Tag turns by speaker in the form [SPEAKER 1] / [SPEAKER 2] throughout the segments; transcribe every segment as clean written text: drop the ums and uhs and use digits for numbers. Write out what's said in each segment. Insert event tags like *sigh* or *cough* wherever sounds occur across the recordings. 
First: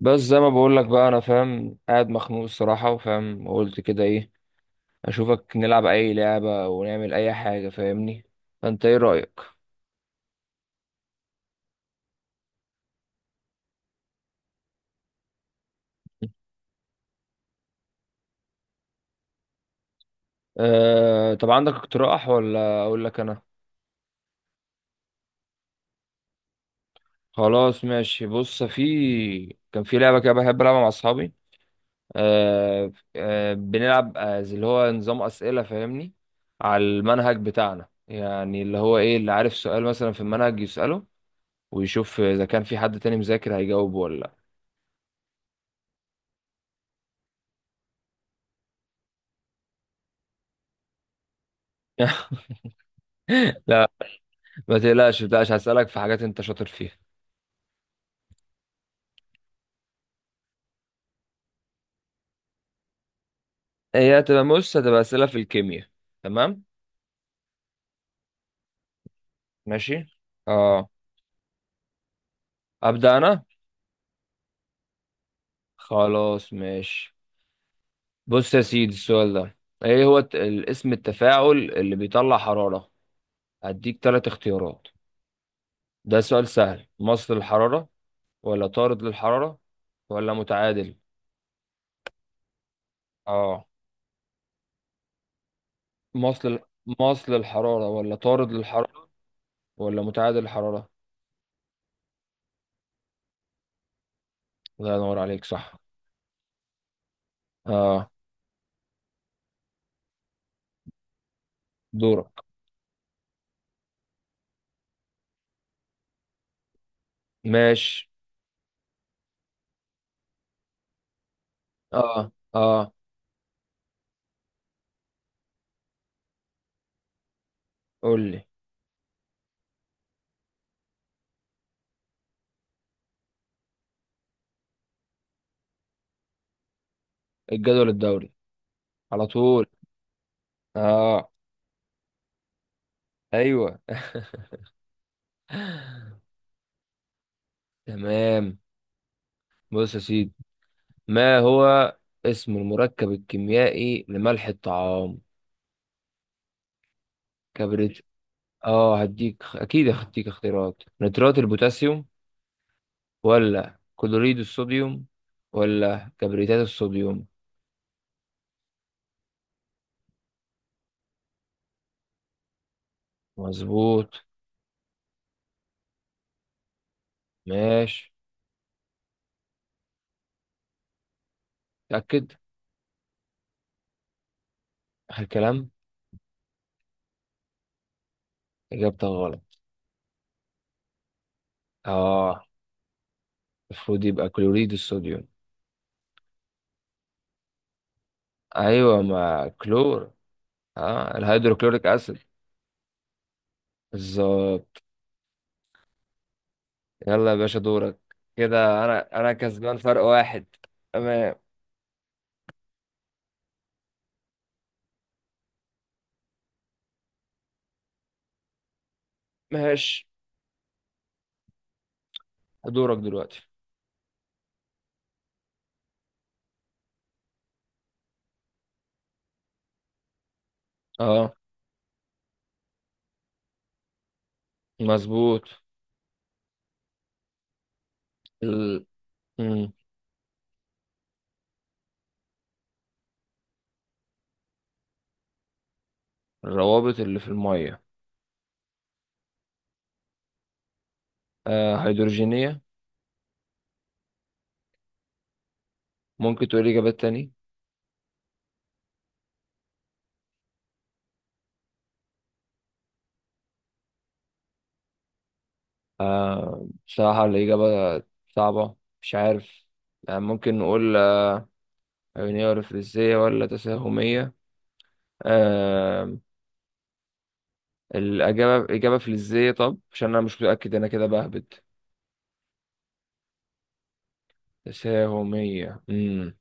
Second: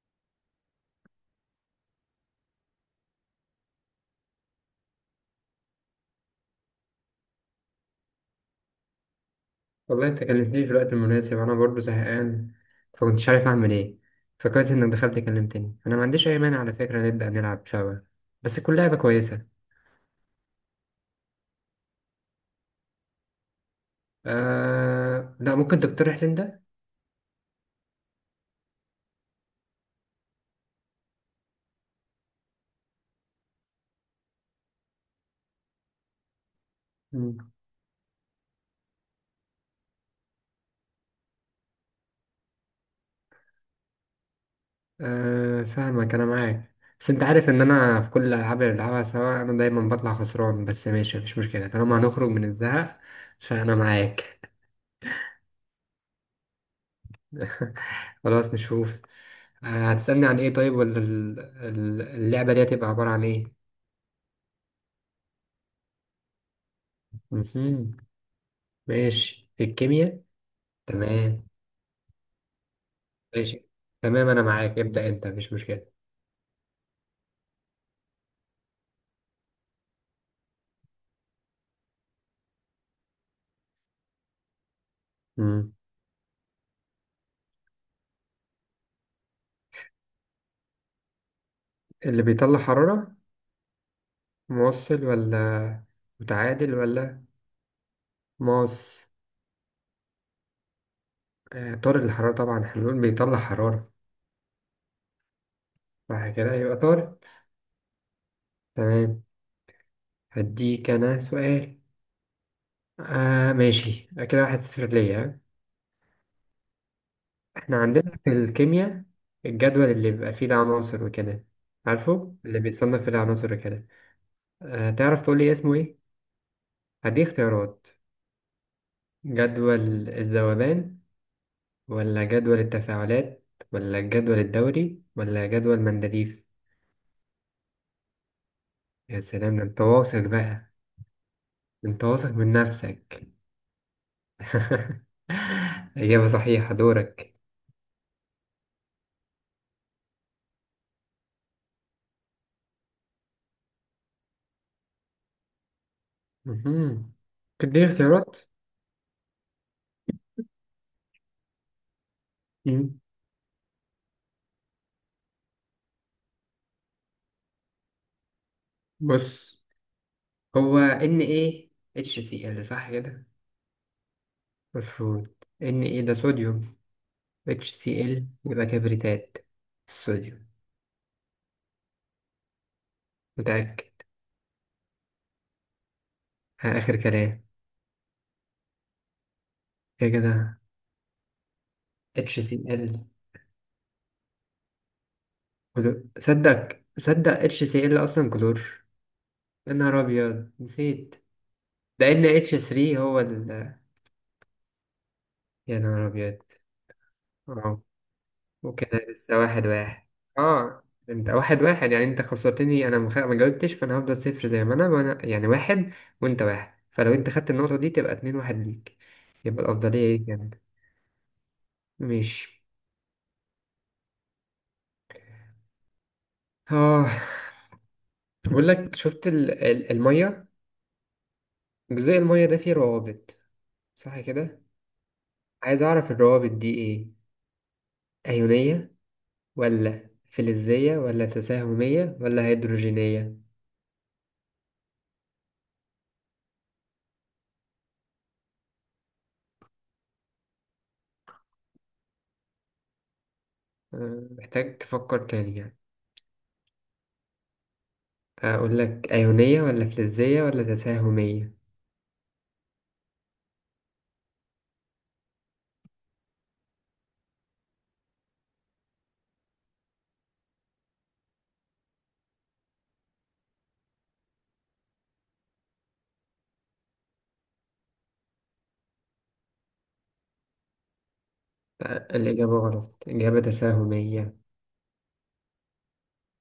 [SPEAKER 1] بس زي ما بقول لك بقى انا فاهم قاعد مخنوق الصراحه وفاهم وقلت كده ايه اشوفك نلعب اي لعبه ونعمل اي حاجه فاهمني، فانت ايه رايك؟
[SPEAKER 2] والله، انت كلمتني في الوقت المناسب. انا برضو زهقان. فكنتش عارف اعمل ايه. فكويس انك دخلت كلمتني. انا ما عنديش اي مانع، على فكرة نبدأ نلعب سوا، بس تكون لعبة كويسة.
[SPEAKER 1] أه، طب عندك اقتراح ولا اقول لك انا؟
[SPEAKER 2] لا، ممكن تقترح لي انت.
[SPEAKER 1] خلاص ماشي، بص كان في لعبه كده بحب العبها مع اصحابي. أه بنلعب زي اللي هو نظام اسئله فاهمني، على المنهج
[SPEAKER 2] مم.
[SPEAKER 1] بتاعنا، يعني اللي هو ايه اللي عارف سؤال مثلا في المنهج يساله ويشوف اذا كان في حد تاني مذاكر هيجاوب ولا.
[SPEAKER 2] فاهمك، انا معاك. بس انت عارف ان انا في كل الالعاب اللي بلعبها سوا انا دايما بطلع خسران. بس ماشي، مفيش مشكلة طالما هنخرج من الزهق. فانا
[SPEAKER 1] لا
[SPEAKER 2] معاك.
[SPEAKER 1] *laughs* ما تقلقش ما تقلقش، هسألك في حاجات انت شاطر فيها.
[SPEAKER 2] *laughs* خلاص، نشوف. هتسألني عن ايه طيب؟ ولا اللعبة دي هتبقى عبارة عن ايه؟
[SPEAKER 1] هي هتبقى، بص، هتبقى أسئلة في الكيمياء. تمام.
[SPEAKER 2] مهم. ماشي، في
[SPEAKER 1] ماشي.
[SPEAKER 2] الكيمياء.
[SPEAKER 1] اه.
[SPEAKER 2] تمام.
[SPEAKER 1] أبدأ أنا.
[SPEAKER 2] ماشي. تمام، أنا معاك، ابدأ أنت، مفيش مشكلة.
[SPEAKER 1] خلاص ماشي. بص يا سيدي، السؤال ده، ايه هو اسم التفاعل اللي بيطلع حرارة؟ هديك ثلاث اختيارات.
[SPEAKER 2] مم.
[SPEAKER 1] ده سؤال سهل. مصل الحرارة، ولا طارد للحرارة، ولا متعادل؟
[SPEAKER 2] اللي بيطلع حرارة؟
[SPEAKER 1] اه.
[SPEAKER 2] موصل، ولا
[SPEAKER 1] مصل
[SPEAKER 2] متعادل، ولا
[SPEAKER 1] مصل الحرارة، ولا طارد
[SPEAKER 2] ماس؟
[SPEAKER 1] للحرارة، ولا متعادل الحرارة.
[SPEAKER 2] آه، طارد الحرارة طبعا. احنا بنقول بيطلع حرارة.
[SPEAKER 1] الله ينور عليك، صح.
[SPEAKER 2] صح كده، يبقى طارد.
[SPEAKER 1] اه.
[SPEAKER 2] تمام. هديك أنا سؤال.
[SPEAKER 1] دورك.
[SPEAKER 2] آه ماشي، كده 1-0 ليا، ها؟ احنا
[SPEAKER 1] ماشي.
[SPEAKER 2] عندنا في الكيمياء الجدول اللي بيبقى فيه العناصر وكده،
[SPEAKER 1] اه
[SPEAKER 2] عارفه؟ اللي
[SPEAKER 1] اه
[SPEAKER 2] بيصنف فيه العناصر وكده. آه، تعرف تقول لي اسمه ايه؟ هدي اختيارات.
[SPEAKER 1] قول لي.
[SPEAKER 2] جدول الذوبان، ولا جدول التفاعلات، ولا الجدول الدوري، ولا جدول مندليف؟
[SPEAKER 1] الجدول الدوري.
[SPEAKER 2] يا
[SPEAKER 1] على
[SPEAKER 2] سلام، ده
[SPEAKER 1] طول.
[SPEAKER 2] انت واثق بقى.
[SPEAKER 1] اه.
[SPEAKER 2] انت واثق من نفسك؟
[SPEAKER 1] ايوه *laughs*
[SPEAKER 2] *laughs* إجابة صحيحة، دورك.
[SPEAKER 1] تمام. بص يا سيدي، ما هو اسم المركب الكيميائي لملح الطعام؟
[SPEAKER 2] مهم. تديني
[SPEAKER 1] كبريت؟
[SPEAKER 2] اختيارات.
[SPEAKER 1] اه هديك اكيد، هديك اختيارات: نترات البوتاسيوم،
[SPEAKER 2] مم.
[SPEAKER 1] ولا كلوريد الصوديوم، ولا كبريتات الصوديوم.
[SPEAKER 2] بص، هو ان ايه اتش سي ال، صح كده؟
[SPEAKER 1] مظبوط.
[SPEAKER 2] المفروض ان ايه ده صوديوم. اتش سي
[SPEAKER 1] ماشي.
[SPEAKER 2] ال، يبقى كبريتات الصوديوم.
[SPEAKER 1] تأكد.
[SPEAKER 2] متأكد.
[SPEAKER 1] آخر كلام.
[SPEAKER 2] ها، آخر كلام.
[SPEAKER 1] إجابتك غلط.
[SPEAKER 2] كده كده. اتش
[SPEAKER 1] اه.
[SPEAKER 2] سي ال.
[SPEAKER 1] المفروض يبقى كلوريد الصوديوم.
[SPEAKER 2] كلور، صدق صدق، اتش سي ال اصلا كلور.
[SPEAKER 1] ايوه ما
[SPEAKER 2] يا نهار
[SPEAKER 1] كلور.
[SPEAKER 2] ابيض،
[SPEAKER 1] اه
[SPEAKER 2] نسيت.
[SPEAKER 1] الهيدروكلوريك
[SPEAKER 2] ده
[SPEAKER 1] اسيد.
[SPEAKER 2] ان اتش 3 هو ال.
[SPEAKER 1] بالظبط.
[SPEAKER 2] يا نهار ابيض.
[SPEAKER 1] يلا يا باشا
[SPEAKER 2] اه،
[SPEAKER 1] دورك. كده
[SPEAKER 2] وكده
[SPEAKER 1] انا
[SPEAKER 2] لسه واحد
[SPEAKER 1] كسبان فرق
[SPEAKER 2] واحد.
[SPEAKER 1] واحد.
[SPEAKER 2] اه، انت
[SPEAKER 1] تمام.
[SPEAKER 2] واحد واحد يعني. انت خسرتني، انا ما جاوبتش. فانا هفضل صفر زي ما انا، وانا يعني واحد، وانت واحد. فلو انت خدت النقطة دي تبقى 2-1 ليك. يبقى
[SPEAKER 1] ماشي
[SPEAKER 2] الافضلية ليك يعني. ماشي.
[SPEAKER 1] دورك دلوقتي.
[SPEAKER 2] اه. بقول لك، شفت المية،
[SPEAKER 1] اه.
[SPEAKER 2] جزء المية ده فيه روابط، صح كده؟
[SPEAKER 1] مظبوط.
[SPEAKER 2] عايز اعرف الروابط دي ايه.
[SPEAKER 1] ال...
[SPEAKER 2] أيونية،
[SPEAKER 1] مم.
[SPEAKER 2] ولا فلزية، ولا تساهمية، ولا هيدروجينية؟
[SPEAKER 1] الروابط اللي في الميه؟ آه هيدروجينية.
[SPEAKER 2] أه، محتاج تفكر تاني يعني.
[SPEAKER 1] ممكن تقول اجابات تاني؟
[SPEAKER 2] أقول لك أيونية، ولا فلزية، ولا تساهمية؟
[SPEAKER 1] آه بصراحة الاجابة صعبة، مش عارف. يعني ممكن نقول عيونية ورفلكسية ولا تساهمية. آه. الإجابة إجابة فلزية. طب عشان أنا مش متأكد، أنا كده بهبد.
[SPEAKER 2] أه، الإجابة غلط. الإجابة تساهمية.
[SPEAKER 1] تساهمية.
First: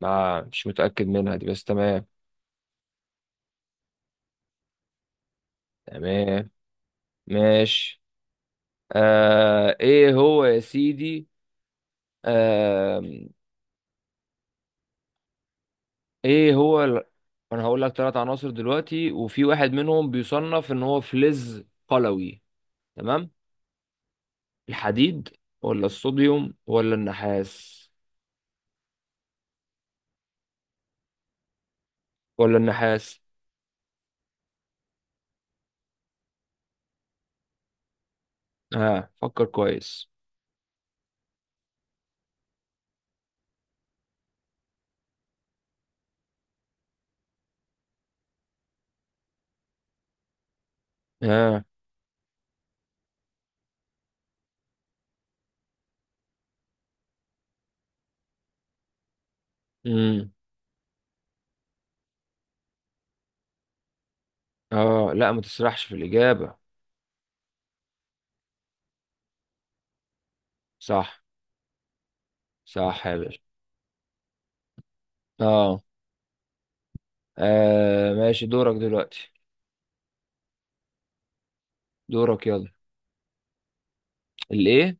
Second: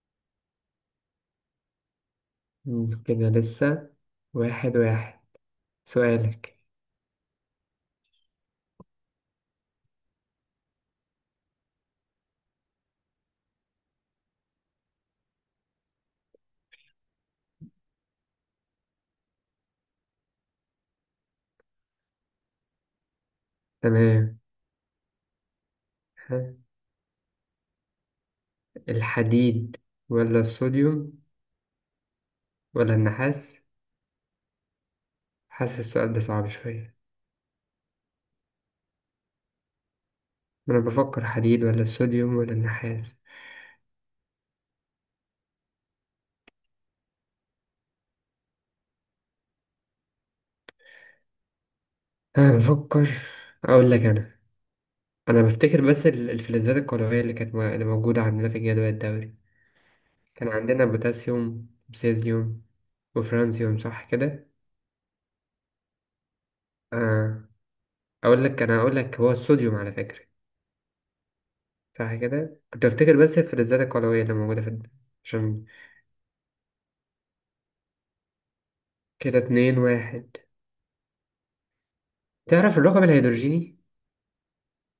[SPEAKER 1] ما مش متأكد منها دي، بس تمام.
[SPEAKER 2] كده لسه واحد واحد.
[SPEAKER 1] تمام.
[SPEAKER 2] سؤالك.
[SPEAKER 1] ماشي. آه إيه هو يا سيدي؟ آه إيه هو أنا هقول لك ثلاث عناصر دلوقتي، وفي واحد منهم بيصنف إن هو فلز قلوي. تمام.
[SPEAKER 2] تمام.
[SPEAKER 1] الحديد، ولا الصوديوم،
[SPEAKER 2] ها،
[SPEAKER 1] ولا النحاس؟
[SPEAKER 2] الحديد، ولا الصوديوم،
[SPEAKER 1] ولا
[SPEAKER 2] ولا
[SPEAKER 1] النحاس؟
[SPEAKER 2] النحاس؟ حاسس السؤال ده صعب شوية.
[SPEAKER 1] ها آه. فكر كويس.
[SPEAKER 2] أنا بفكر حديد، ولا الصوديوم، ولا النحاس؟
[SPEAKER 1] ها
[SPEAKER 2] أنا بفكر. أقول لك أنا. انا بفتكر، بس الفلزات القولوية اللي كانت اللي موجودة عندنا في الجدول الدوري،
[SPEAKER 1] آه.
[SPEAKER 2] كان عندنا بوتاسيوم وسيزيوم وفرانسيوم، صح كده؟
[SPEAKER 1] اه لا، ما تسرحش في الإجابة.
[SPEAKER 2] آه، اقول لك انا، اقول لك هو الصوديوم على فكرة.
[SPEAKER 1] صح.
[SPEAKER 2] صح كده، كنت
[SPEAKER 1] صح يا
[SPEAKER 2] بفتكر بس
[SPEAKER 1] باشا.
[SPEAKER 2] الفلزات القولوية اللي موجودة في الد-. عشان
[SPEAKER 1] اه. ماشي دورك دلوقتي.
[SPEAKER 2] كده اتنين واحد.
[SPEAKER 1] دورك يلا.
[SPEAKER 2] تعرف الرقم الهيدروجيني؟
[SPEAKER 1] الإيه؟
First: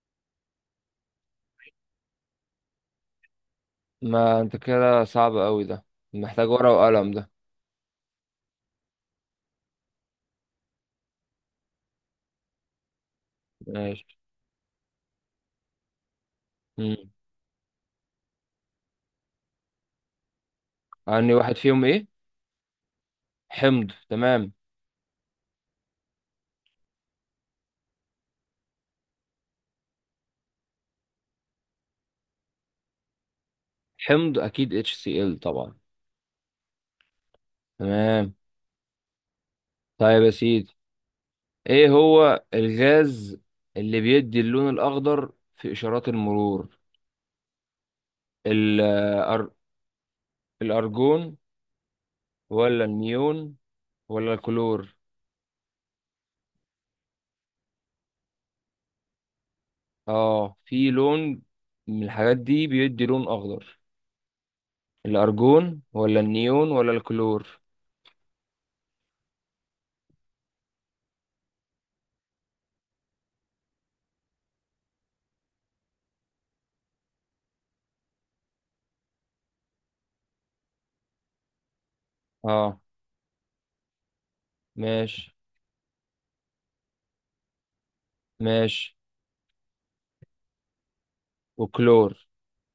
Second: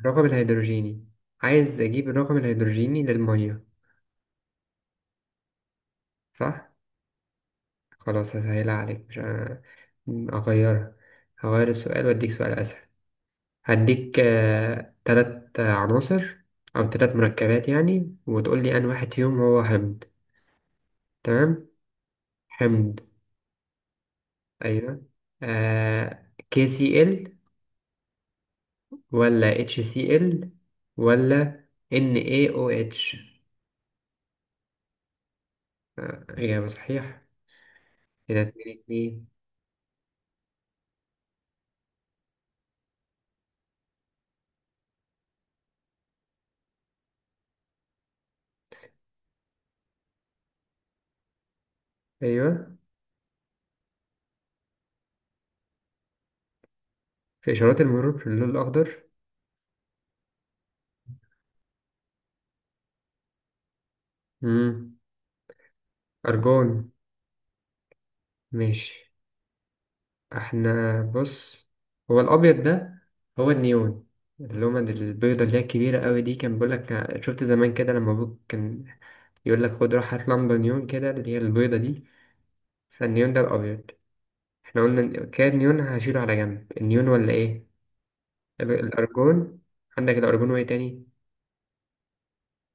[SPEAKER 2] الرقم الهيدروجيني. عايز اجيب الرقم الهيدروجيني للمية.
[SPEAKER 1] ما أنت كده صعب قوي ده، محتاج
[SPEAKER 2] صح.
[SPEAKER 1] ورقة وقلم ده.
[SPEAKER 2] خلاص، هسهلها عليك، مش اغيرها. هغير السؤال واديك سؤال اسهل.
[SPEAKER 1] ماشي.
[SPEAKER 2] هديك تلات عناصر، أو
[SPEAKER 1] مم.
[SPEAKER 2] تلات مركبات يعني، وتقول لي أن واحد فيهم هو حمض.
[SPEAKER 1] أني واحد
[SPEAKER 2] تمام.
[SPEAKER 1] فيهم إيه؟
[SPEAKER 2] حمض.
[SPEAKER 1] حمض؟ تمام،
[SPEAKER 2] أيوة، آه KCl، ولا HCl، ولا NaOH؟
[SPEAKER 1] حمض أكيد HCl طبعا.
[SPEAKER 2] آه، إجابة صحيح.
[SPEAKER 1] تمام.
[SPEAKER 2] كده 2-2.
[SPEAKER 1] طيب يا سيدي، إيه هو الغاز اللي بيدي اللون الأخضر في إشارات المرور؟ ال- آه، الأر- الأرجون،
[SPEAKER 2] أيوة،
[SPEAKER 1] ولا النيون، ولا الكلور؟
[SPEAKER 2] في إشارات المرور في اللون الأخضر؟
[SPEAKER 1] اه في لون من الحاجات دي بيدي لون اخضر،
[SPEAKER 2] مم.
[SPEAKER 1] الارجون ولا النيون
[SPEAKER 2] أرجون.
[SPEAKER 1] ولا الكلور.
[SPEAKER 2] ماشي. احنا بص، هو الابيض ده هو النيون. اللومة البيضة اللي هي الكبيرة قوي دي كان بيقولك، شفت زمان كده لما ابوك كان يقولك خد روح هات لمبة نيون كده اللي هي البيضة دي.
[SPEAKER 1] اه.
[SPEAKER 2] فالنيون ده الابيض. احنا قلنا
[SPEAKER 1] ماشي.
[SPEAKER 2] كده، النيون هشيله على جنب، النيون ولا ايه؟ يبقى
[SPEAKER 1] ماشي.
[SPEAKER 2] الارجون. عندك الارجون، وايه تاني؟
[SPEAKER 1] وكلور.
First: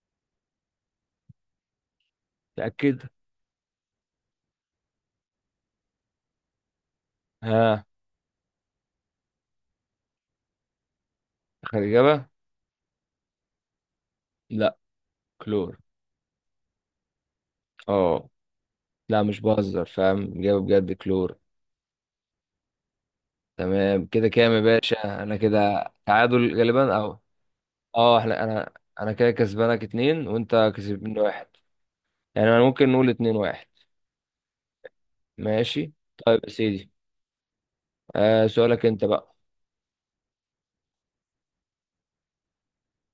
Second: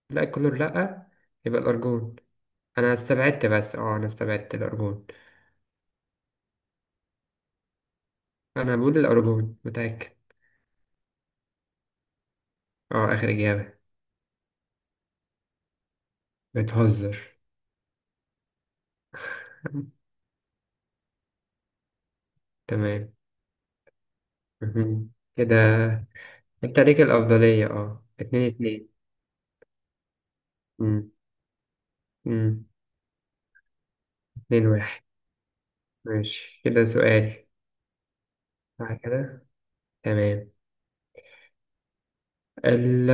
[SPEAKER 2] لا، الكلور لا. يبقى الارجون. انا
[SPEAKER 1] تأكد.
[SPEAKER 2] استبعدت، بس اه، انا استبعدت الارجون.
[SPEAKER 1] ها
[SPEAKER 2] انا بقول الارجون، متأكد.
[SPEAKER 1] اخر اجابة.
[SPEAKER 2] اه، اخر اجابة.
[SPEAKER 1] لا، كلور.
[SPEAKER 2] بتهزر؟
[SPEAKER 1] اه. لا مش بهزر، فاهم، اجابة بجد كلور.
[SPEAKER 2] تمام.
[SPEAKER 1] تمام كده كام يا
[SPEAKER 2] مهم.
[SPEAKER 1] باشا؟ انا
[SPEAKER 2] كده
[SPEAKER 1] كده تعادل
[SPEAKER 2] انت
[SPEAKER 1] غالبا
[SPEAKER 2] ليك
[SPEAKER 1] او.
[SPEAKER 2] الأفضلية، اه،
[SPEAKER 1] اه. احنا
[SPEAKER 2] اتنين اتنين
[SPEAKER 1] انا كده كسبانك اتنين، وانت
[SPEAKER 2] مم.
[SPEAKER 1] كسبني واحد. يعني انا
[SPEAKER 2] مم.
[SPEAKER 1] ممكن نقول اتنين واحد.
[SPEAKER 2] 2-1.
[SPEAKER 1] ماشي. طيب يا
[SPEAKER 2] ماشي، كده
[SPEAKER 1] سيدي،
[SPEAKER 2] سؤال.
[SPEAKER 1] آه سؤالك
[SPEAKER 2] صح
[SPEAKER 1] انت بقى.
[SPEAKER 2] كده. تمام. ال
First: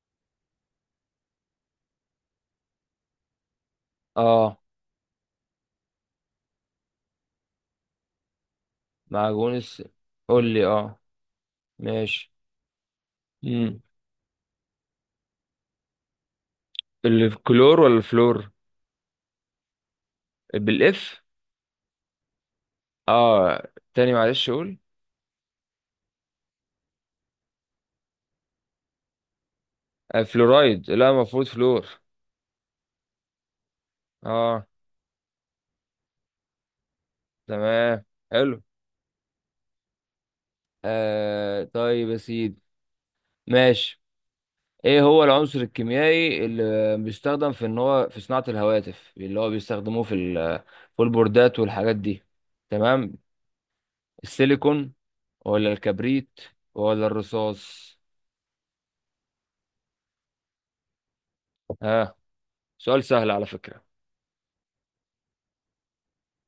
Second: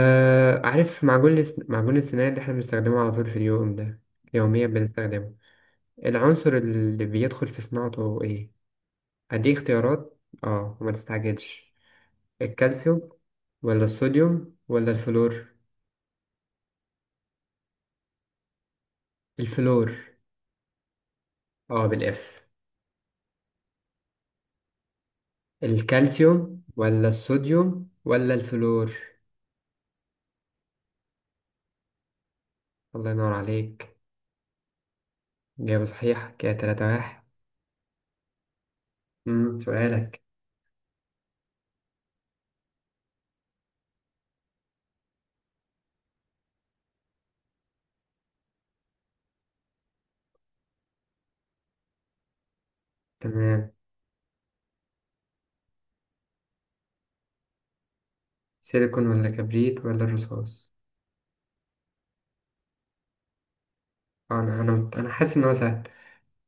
[SPEAKER 2] عارف معجون السنان اللي احنا بنستخدمه على طول في اليوم ده،
[SPEAKER 1] اه.
[SPEAKER 2] يوميا بنستخدمه. العنصر اللي بيدخل في صناعته ايه؟ هدي
[SPEAKER 1] معجون.
[SPEAKER 2] اختيارات،
[SPEAKER 1] قول لي.
[SPEAKER 2] اه، وما
[SPEAKER 1] اه.
[SPEAKER 2] تستعجلش.
[SPEAKER 1] ماشي.
[SPEAKER 2] الكالسيوم،
[SPEAKER 1] امم.
[SPEAKER 2] ولا الصوديوم، ولا الفلور؟
[SPEAKER 1] الكلور ولا الفلور؟
[SPEAKER 2] الفلور.
[SPEAKER 1] بالاف.
[SPEAKER 2] اه، بالاف.
[SPEAKER 1] اه تاني معلش، قول.
[SPEAKER 2] الكالسيوم، ولا الصوديوم، ولا الفلور؟
[SPEAKER 1] آه فلورايد، لا المفروض فلور.
[SPEAKER 2] الله ينور عليك.
[SPEAKER 1] اه.
[SPEAKER 2] إجابة صحيحة، كده 3-1.
[SPEAKER 1] تمام. حلو.
[SPEAKER 2] سؤالك.
[SPEAKER 1] آه طيب يا سيدي، ماشي، ايه هو العنصر الكيميائي اللي بيستخدم في ان هو في صناعة الهواتف، اللي هو بيستخدموه في في البوردات والحاجات دي؟ تمام.
[SPEAKER 2] تمام.
[SPEAKER 1] السيليكون، ولا الكبريت، ولا الرصاص.
[SPEAKER 2] سيليكون، ولا كبريت، ولا الرصاص؟
[SPEAKER 1] ها؟ سؤال سهل على فكرة.
[SPEAKER 2] آه، أنا حاسس إن هو سهل.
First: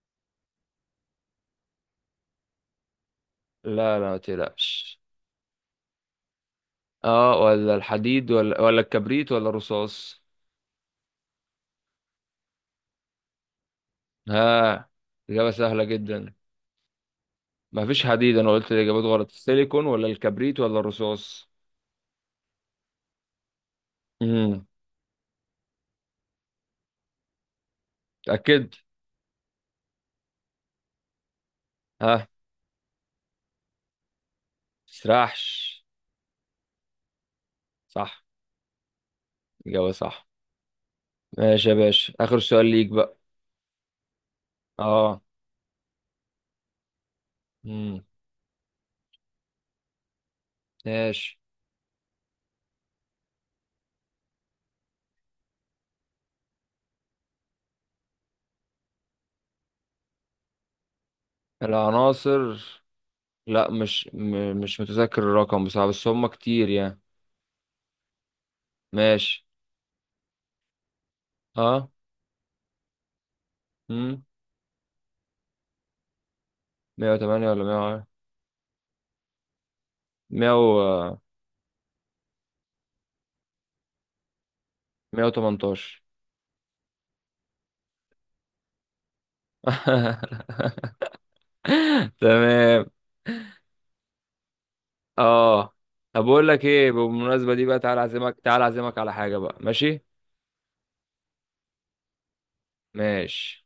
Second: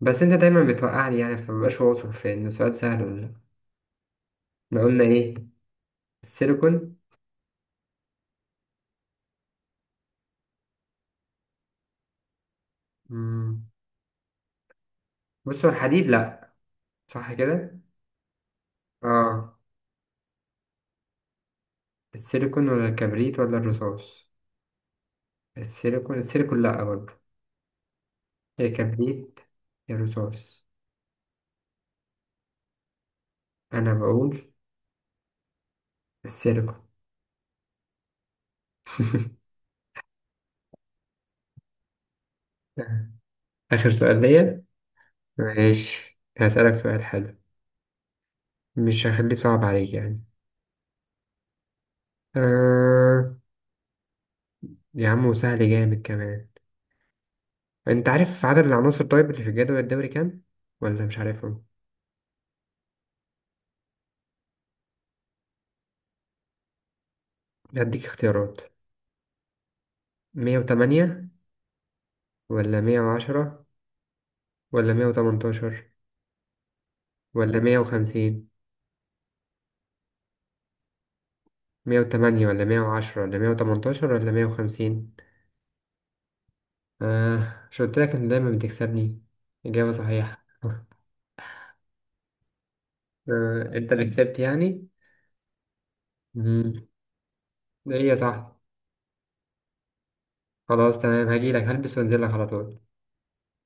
[SPEAKER 2] بس أنت دايما بتوقعني يعني، فمبقاش واثق في إن السؤال سهل ولا لأ.
[SPEAKER 1] لا لا، ما
[SPEAKER 2] إحنا
[SPEAKER 1] تقلقش.
[SPEAKER 2] قلنا إيه؟ السيليكون.
[SPEAKER 1] اه، ولا الحديد، ولا الكبريت، ولا الرصاص.
[SPEAKER 2] أمم،
[SPEAKER 1] ها؟ إجابة
[SPEAKER 2] بص، هو
[SPEAKER 1] سهلة
[SPEAKER 2] الحديد
[SPEAKER 1] جدا.
[SPEAKER 2] لأ، صح كده؟
[SPEAKER 1] ما فيش حديد، أنا قلت الإجابات غلط:
[SPEAKER 2] آه،
[SPEAKER 1] السيليكون، ولا الكبريت، ولا الرصاص.
[SPEAKER 2] السيليكون، ولا الكبريت، ولا الرصاص؟
[SPEAKER 1] امم.
[SPEAKER 2] السيليكون، السيليكون لأ برضه. يا
[SPEAKER 1] تأكد.
[SPEAKER 2] كبريت، يا رصاص.
[SPEAKER 1] ها.
[SPEAKER 2] أنا بقول
[SPEAKER 1] تسرحش.
[SPEAKER 2] السيليكون.
[SPEAKER 1] صح. إجابة صح. ماشي يا باشا، آخر سؤال ليك بقى.
[SPEAKER 2] *laughs* آخر سؤال ليا.
[SPEAKER 1] اه.
[SPEAKER 2] ماشي، هسألك سؤال حلو.
[SPEAKER 1] امم.
[SPEAKER 2] مش هخليه صعب عليك يعني.
[SPEAKER 1] ماشي.
[SPEAKER 2] آه، يا عم، وسهل جامد كمان. انت عارف عدد العناصر طيب اللي في الجدول الدوري كام؟ ولا مش عارفهم؟
[SPEAKER 1] العناصر. لا مش مش متذكر الرقم بصراحة، بس هم كتير يعني.
[SPEAKER 2] هديك اختيارات.
[SPEAKER 1] ماشي.
[SPEAKER 2] 108،
[SPEAKER 1] اه.
[SPEAKER 2] ولا 110،
[SPEAKER 1] امم.
[SPEAKER 2] ولا 118،
[SPEAKER 1] 108
[SPEAKER 2] ولا مية
[SPEAKER 1] ولا.
[SPEAKER 2] وخمسين
[SPEAKER 1] 100.
[SPEAKER 2] 108، ولا مية وعشرة، ولا مية وتمنتاشر، ولا مية وخمسين؟
[SPEAKER 1] 118.
[SPEAKER 2] آه، مش قلت لك انت دايما بتكسبني؟ إجابة صحيحة.
[SPEAKER 1] *laughs*
[SPEAKER 2] *laughs*
[SPEAKER 1] تمام.
[SPEAKER 2] آه، انت اللي كسبت يعني.
[SPEAKER 1] اه طب بقول لك
[SPEAKER 2] مم.
[SPEAKER 1] ايه، بالمناسبة دي بقى،
[SPEAKER 2] ده
[SPEAKER 1] تعالى
[SPEAKER 2] ايه يا
[SPEAKER 1] اعزمك،
[SPEAKER 2] صاحبي؟
[SPEAKER 1] تعالى اعزمك على حاجة بقى؟ ماشي.
[SPEAKER 2] خلاص تمام، هجيلك هلبس وانزل لك على طول.
[SPEAKER 1] ماشي.